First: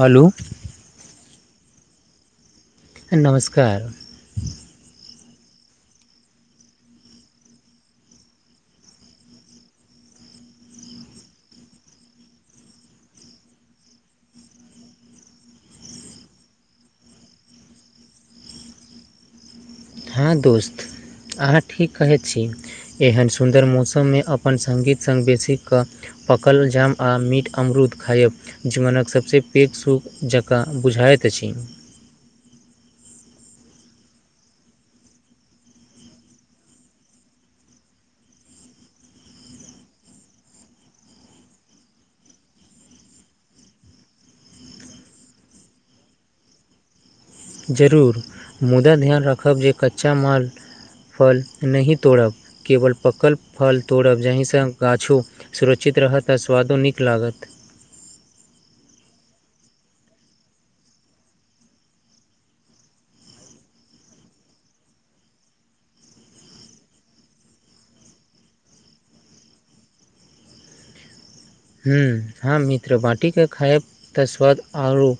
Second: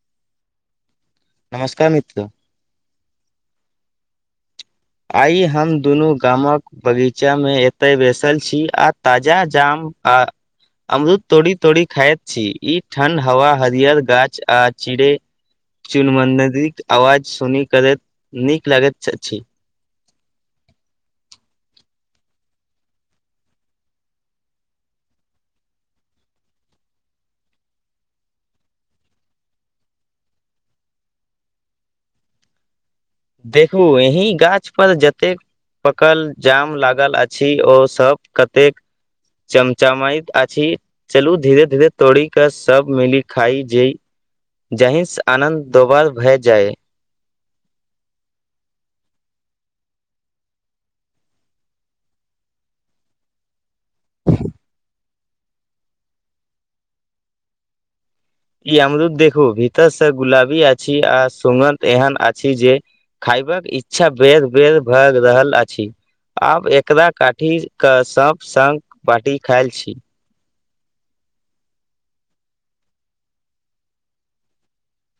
हलो। नमस्कार मित्र। नमस्कार। आइ हम दुनू गामक बगीचा में एतै बैसल छी आ ताजा जाम आ अमरूद तोड़ी-तोड़ी खायत छी, ई ठण्ड हवा हरियर गाछ आ चिड़ै चुनमुनदरीक अवाज सुनी करैत नीक लागैत अछि। हँ दोस्त, अहाँ ठीक कहैत छी। एहन सुन्दर मौसम में अपन संगीत संग बेसी कऽ पकल जाम आ मीठ अमरूद खायब। जीवनक सभसँ पैघ सुख जकाँ बुझायत अछि। देखू एहिं गाछ पर जतेक पकल जाम लागल अछि ओ सब कतेक चमचमाइत अछि। चलू धीरे-धीरे तोड़ी कऽ सब मिली खाइ जे इ जहिसँ आनन्द दोबार भए जाय। जरूर मुदा ध्यान राखब जे कच्चा माल फल नहि तोड़ब केवल पकल फल तोड़ब जाहिसँ गाछो सुरक्षित रहत आ स्वादो नीक लागत। ई अमरूद देखू भीतरसँ गुलाबी अछि आ सुगंध एहन आछि जे खयबाक इच्छा बेर-बेर भए रहल अछि। आब एकरा काटी कऽ सब संग बाटि के खायत छी। हूँ हँ मित्र बाटिके खायब तऽ स्वाद औरो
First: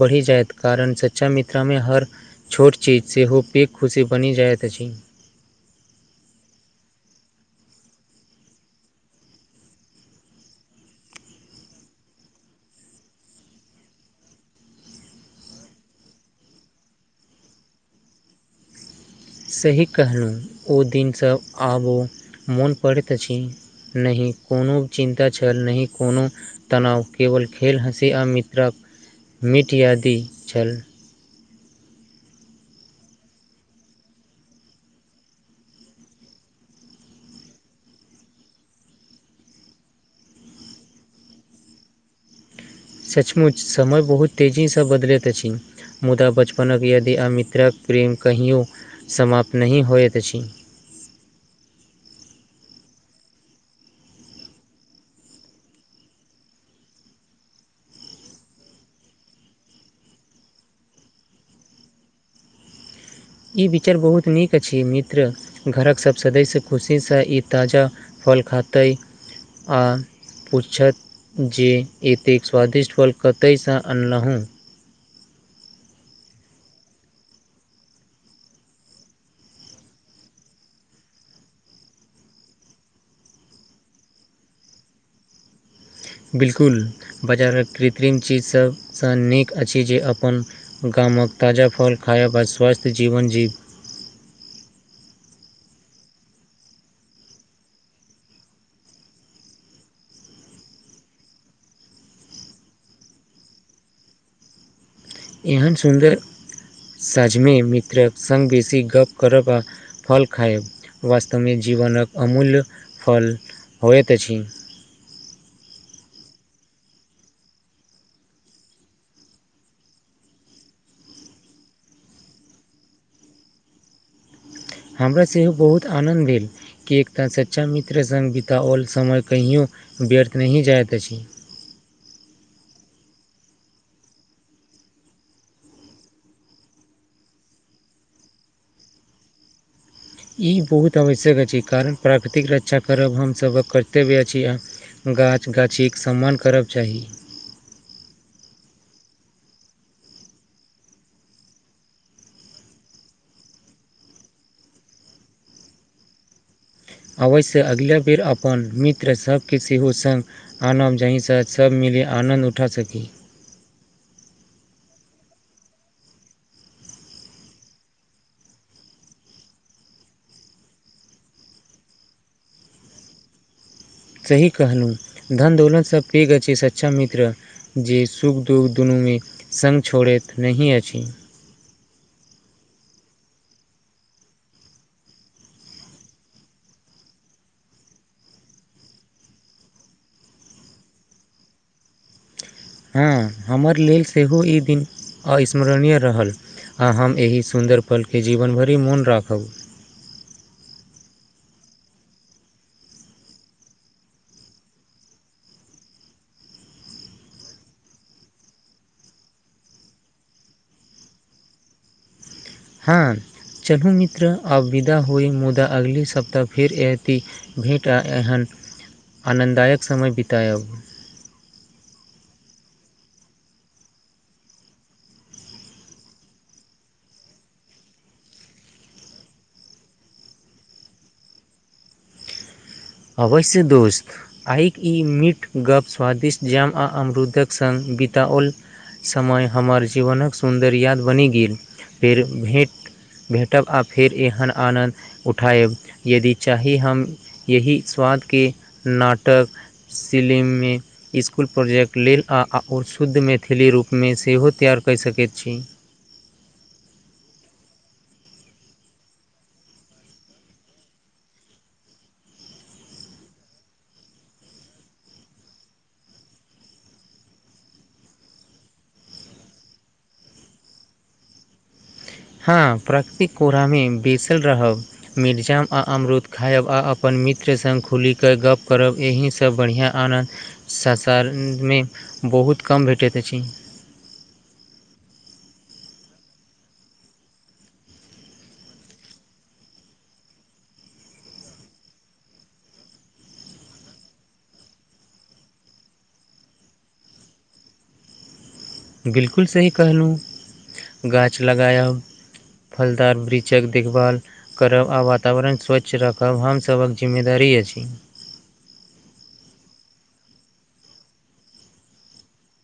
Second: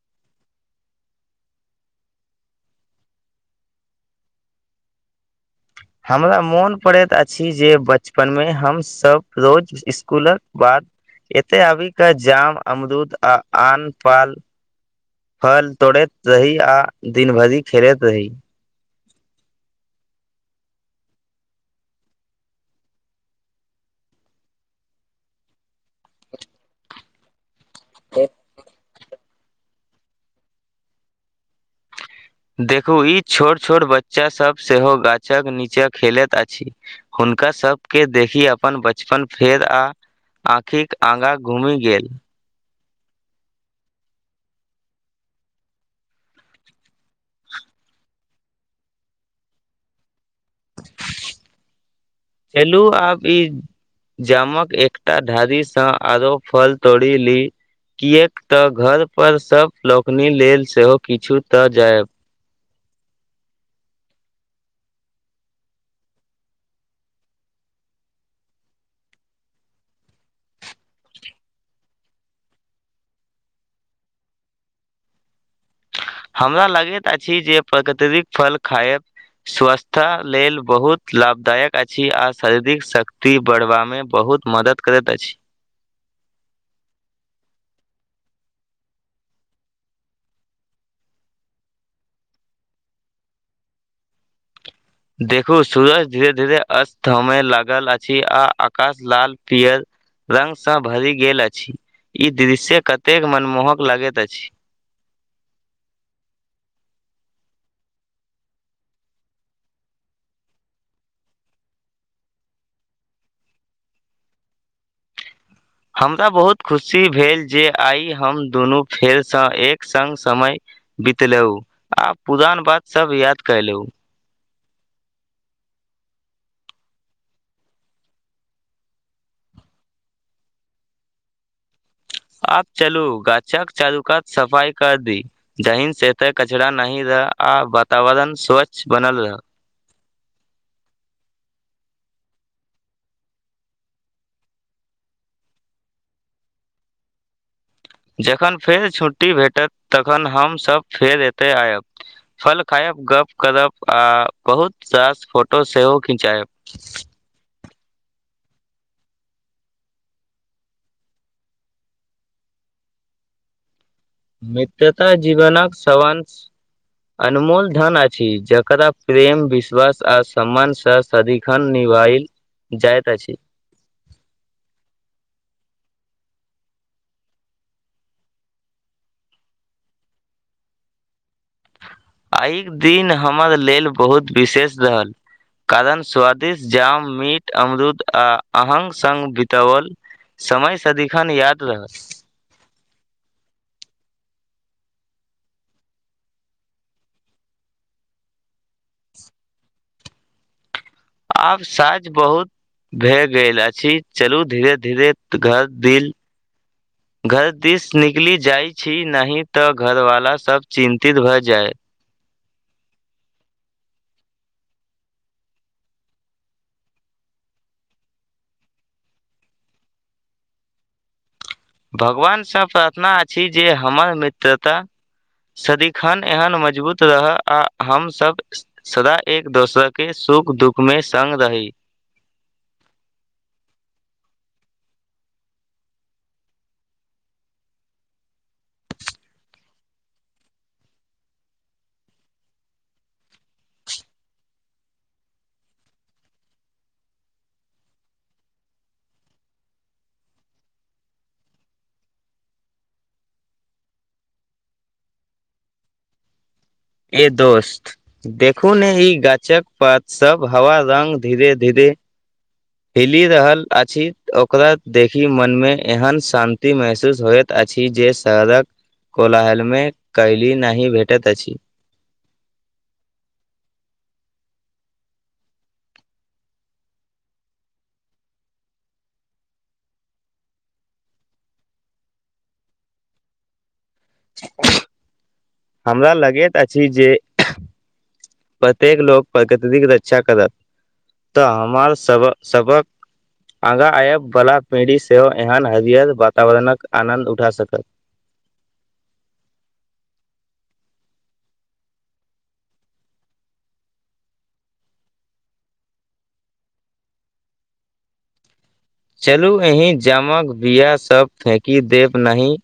बढ़ि जैत कारण सच्चा मित्र में हर छोट चीज सेहो पेघ खुशी बनि जाइत अछि। हमरा मोन पड़ैत अछि जे बचपन में हम सब रोज इ इसकुलक बाद एते अभी कऽ जाम अमरूद आ आन पाल फल तोड़ैत रही आ दिन भरि खेलैत रही। सही कहलूँ ओ दिन सब आब ओ मोन पड़ैत अछि। नहि कुनो चिन्ता छल नहि कुनो तनाव केवल खेल, हँसी आ मित्रक मीट यादि छल। देखू ई छोट-छोट बच्चा सब सेहो गाछक नीचा खेलैत अछि। हुनका सबके देखी अपन बचपन फेर आ आँखिक आँगा घुमि गेल। सचमुच समय बहुत तेजी सँ बदलैत अछि। मुदा बचपनक यदि आ मित्रक प्रेम कहियो समाप्त नहि होयत अछि। चलु आब ई जामक एकटा धारी सऽ आरो फल तोड़ी ली। किएक तऽ घर पर सब लोकनि लेल सेहो किछु तऽ जायब। ई विचार बहुत नीक अछि मित्र घरक सब सदस्य खुशी सऽ ई ताजा फल खातै आ पूछत जे एतेक स्वादिष्ट फल कतय से अनलहुँ। हमरा लागैत अछि जे प्रगत्रिक फल खायब स्वस्था लेल बहुत लाभदायक अछि आ शारीरिक शक्ति बढ़बा मे बहुत मदद करत अछि। बिल्कुल बजारक कृत्रिम चीज सबसे नीक अछि जे अपन गामक ताजा फल खायब आ स्वस्थ जीवन जीब देखु सूरज धीरे-धीरे अस्त होमे लागल अछि आ अकाश लाल-पियर रंग सँ भरि गेल अछि, ई दृश्य कतेक मनमोहक लागैत अछि। एहन सुन्दर सांझ मे मित्रक संग बेसी गप्प करब आ फल खायब वास्तव मे जीवनक अमूल्य फल होएत अछि। हमरा बहुत खुशी भेल जे आइ हम दुनू फेर सँ एक संग समय बितलौ आ पुरान बात सब याद कैलु। हमरा सेहो बहुत आनन्द भेल। कि एकता सच्चा मित्र संग बिताओल समय कहियो व्यर्थ नहि जाएत अछि। आब चलु गाछक चारु कात सफाई कर दी। जहिन से एता कचरा नहि रह आ वातावरण स्वच्छ बनल रहाए। ई बहुत आवश्यक अछि कारण प्राकृतिक रक्षा करब हम सबक कर्तव्य अछि आ गाछ-गाछीक सम्मान करब चाही। जखन फेर छुट्टी भेटत तखन हम सब फेर एतय आयब। फल खायब, गप्प करब आ बहुत सास फोटो सेहो खिचायब। अवश्य अगिला बेर अपन मित्र सब के सेहो संग आनब जहि से सब मिली आनन्द उठा सकी। मित्रता जीवनक स्वांस अनमोल धन अछि, जकरा प्रेम विश्वास आ सम्मान सँ सदिखन निभाइल जाएत अछि। सही कहलु धन दौलत से पेघ अछि सच्चा मित्र। जे सुख-दुख दुनूमे संग छोड़ैत नहि अछि। आइक दिन हमर लेल बहुत विशेष रहल। कारण स्वादिष्ट जाम, मीट, अमरूद आ अहंग संग बितावल समय सदिखन याद रहत। हूं हमर लेल सेहो ई दिन अस्मरणीय रहल। आ हम एहि सुन्दर पलके जीवन भरि मोन राखब। आब साझ बहुत भए गेल अछि चलू धीरे- धीरे घर दिल घर दिस निकली जाय छी नहीं तऽ घर वाला सब चिन्तित भऽ जाय। हूं, चलू मित्र अब विदा होइ मुदा अगली सप्ताह फेर एती भेँट आ एहन आनन्ददायक समय बितायब। भगवान स प्रार्थना अछी जे हमर मित्रता सदिखन एहन मजबूत रह आ हमसब सदा एक दोसर के सुख-दुःख मे संग रही। अवश्य दोस्त। आइक ई मिठ गप्प स्वादिष्ट जाम आ अमरूदक संग बिताओल समय हमर जीवनक सुन्दर याद बनि गेल, फेर भेँट भेंटब आ फेर एहन आनन्द उठायब यदि चाही हम यही स्वादके नाटक सिलिममे इस्कुल प्रोजेक्ट लेल आओर शुद्ध मैथिली रूपमे सेहो तैआर कय सकैत छी। ए दोस्त देखू ने ई गाछक पात सब हवा रंग धीरे- धीरे हिलि रहल अछि ओकरा देखि मनमे एहन शान्ति महसूस होयत अछि जे शहरक कोलाहल मे कयली नहि भेटैत अछि। हँ प्रकृतिक कोरामे बेसल रहब मिठ जाम आ अमरुद खायब आ अपन मित्र सङ्ग खुलि कऽ गप्प करब एहिसँ बढ़ियां आनन्द संसारमे बहुत कम भेटैत अछि। छै नै। हमरा लगैत अछि जे प्रत्येक लोक प्रकृतितिक रक्षा करत। तऽ हमार सब सबक आगाँ आयबवला पीढ़ी सेहो एहन हरियर वातावरणक आनन्द उठा सकत। बिल्कुल सही कहलुं। गाछ लगायब फलदार वृक्षक देखभाल करब आ वातावरण स्वच्छ राखब हमसभक जिम्मेदारी अछि। चलू एहीं जामक बिया सब फेंकि देब नही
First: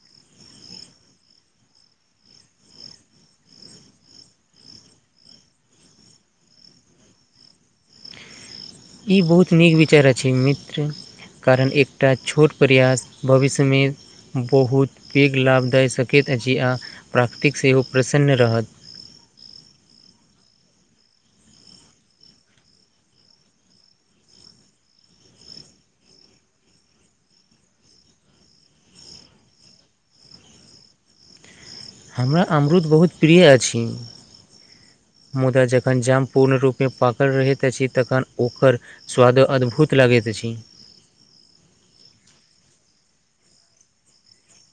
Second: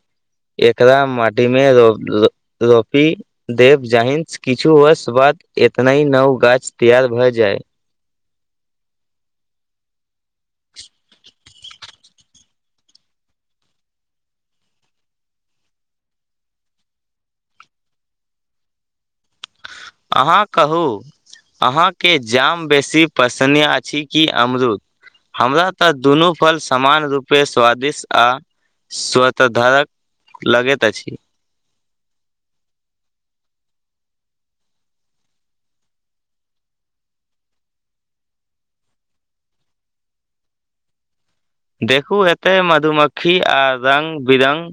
एकरा माटी मे रो रो रोपी देब जाहिंस किछु वर्ष बाद एतना ही नव गाछ तैयार भए जाय। ई बहुत नीक विचार अछि मित्र, कारण एकटा छोट प्रयास भविष्य में बहुत पैघ लाभ दय सकैत अछि आ प्राकृतिक सेहो प्रसन्न रहत। अहाँ कहू। अहाँके जाम बेसी पसन्न अछि की अमरुद? हमरा तऽ दुनू फल समान रूपे स्वादिष्ट आ स्वतःधारक लगैत अछि। हमरा अमरुद बहुत प्रिय अछि। मुदा जखन जाम पूर्ण रूपें पाकल रहैत अछि तखन ओकर स्वाद अद्भुत लागैत अछि। देखू एते मधुमक्खी आ रंग-बिरंग।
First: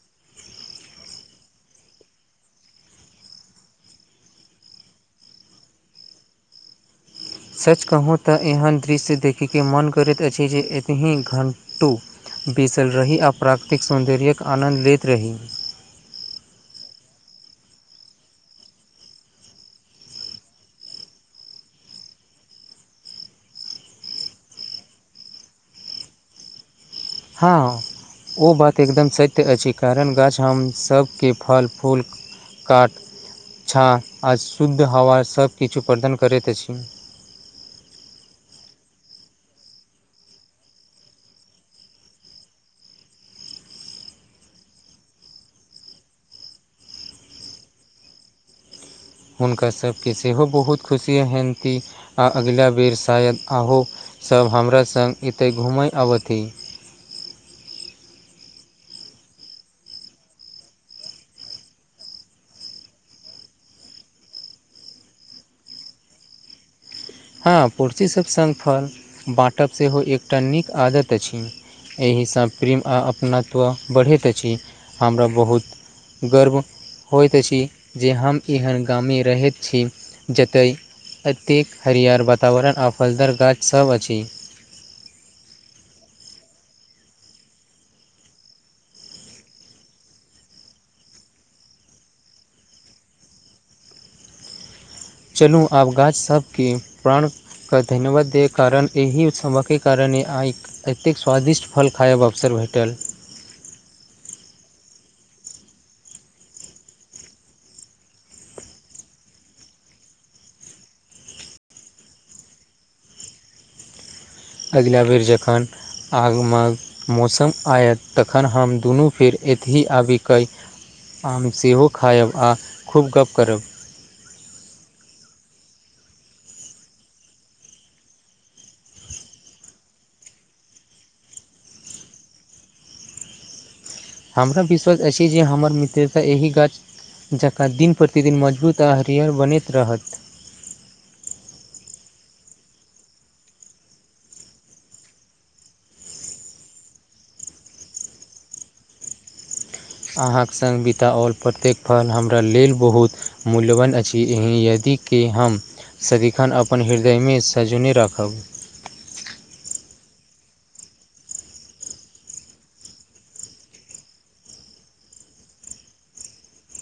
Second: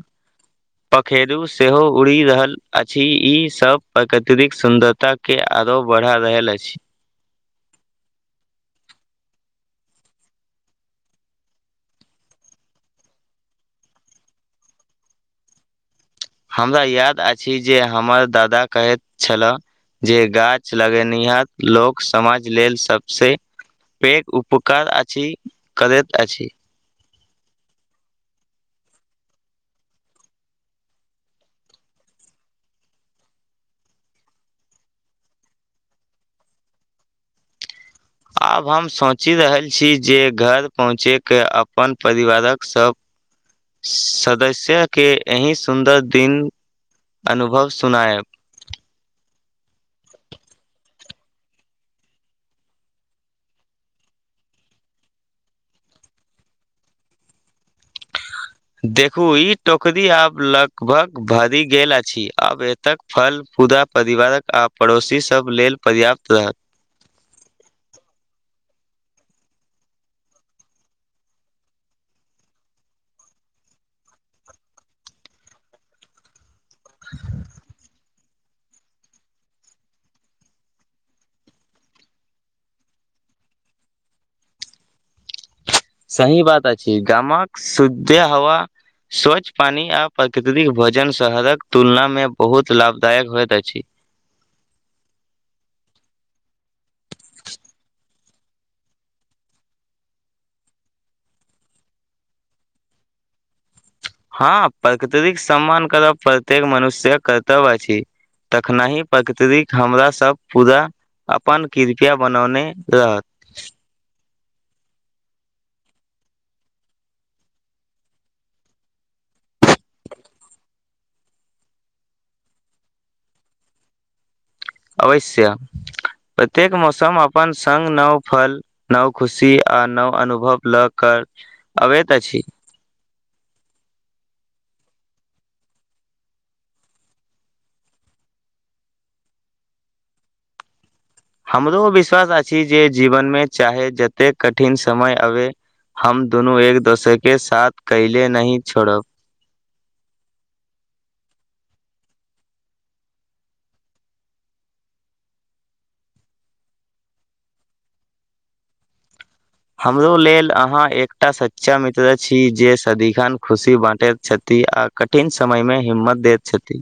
पखेरू सेहो उड़ि रहल अछि ई सब प्रकृततिक सुन्दरता के आरो बढ़ा रहल अछि। सच कहूँ तऽ एहन दृश्य देखयके मोन करैत अछि जे एतहिं घण्टो बैसल रही आ प्राकृतिक सौन्दर्यके आनन्द लेत रही। हमरा याद अछि जे हमर दादा कहैत छला। जे गाछ लगेनिहार लोक समाज लेल सबसे पेघ उपकार अछि करैत अछि। हँ। ओ बात एकदम सत्य अछि कारण गाछ हम सबके फल फूल काट छांट आ शुद्ध हवा सब किछु प्रदान करैत अछि। आब हम सोचि रहल छी जे घर पहुँचिकेॅं अपन परिवारक सब सदस्य के एहि सुन्दर दिन अनुभव सुनायब। हुॅंनका सब के सेहो बहुत खुशी एहनती आ अगला बेर शायद आहो सब हमरा संग एतय घूमै अबथिन। देखू ई टोकरी आब लगभग भरि गेल अछि आब ए तक फल फुदा परिवारक आ पड़ोसी सब लेल पर्याप्त रहत। हँ पुर्सी सब संगफल बाँटब सेहो एकटा नीक आदत अछि। एहिसँ प्रेम आ अपनत्व बढ़ैत अछिहमरा बहुत गर्व होइत अछि जे हम एहन गामे रहैत छी जतय एतेक हरिहर वातावरण आ फलदार गाछ सब अछि। सही बात अछि गांमक शुद्ध हवा स्वच्छ पानि आ प्राकृतिक भोजन शहरकऽ तुलनामे बहुत लाभदायक होइत अछि। चलू आब गाछ सबके प्राण कऽ धन्यवाद दे कारण एहि सबक कारण आई एतेक स्वादिष्ट फल खायब अवसर भेटल। हँ प्रकृतिक सम्मान करब प्रत्येक मनुष्यक कर्तव्य अछि। तखनहि प्रकृतिक हमरा सब पूरा अपन कृपया बनौने रहत। अगिला बेर जखन आगमक मौसम आयत तखन हम दुनू फेर एतहि आबिकैअ आम सेहो खायब आ खूब गप करब। अवश्य प्रत्येक मौसम अपन संग नव फल नव खुशी, आ नव अनुभव लऽ के अबैत अछि। हमरा विश्वास अछि जे हमर मित्रता एहि गाछ- जकरा दिन प्रतिदिन मजबूत आ हरिहर बनैत रहत। हमरो विश्वास अछि जे जीवनमे चाहे जतेक कठिन समय अबे। हम दुनू एक दोसरके साथ कैले नहि छोड़ब। अहाक सङ्ग बिताओल प्रत्येक पल हमरा लेल बहुत मूल्यवान अछि एहि यदिक- की हम सदिखन अपन हृदयमे सजौने राखब। हमरो लेल आहाँ एकटा सच्चा मित्र अछि जे सदिखन खुशी बाँटैत छथि आ। कठिन समय मे हिम्मत दैत छथि।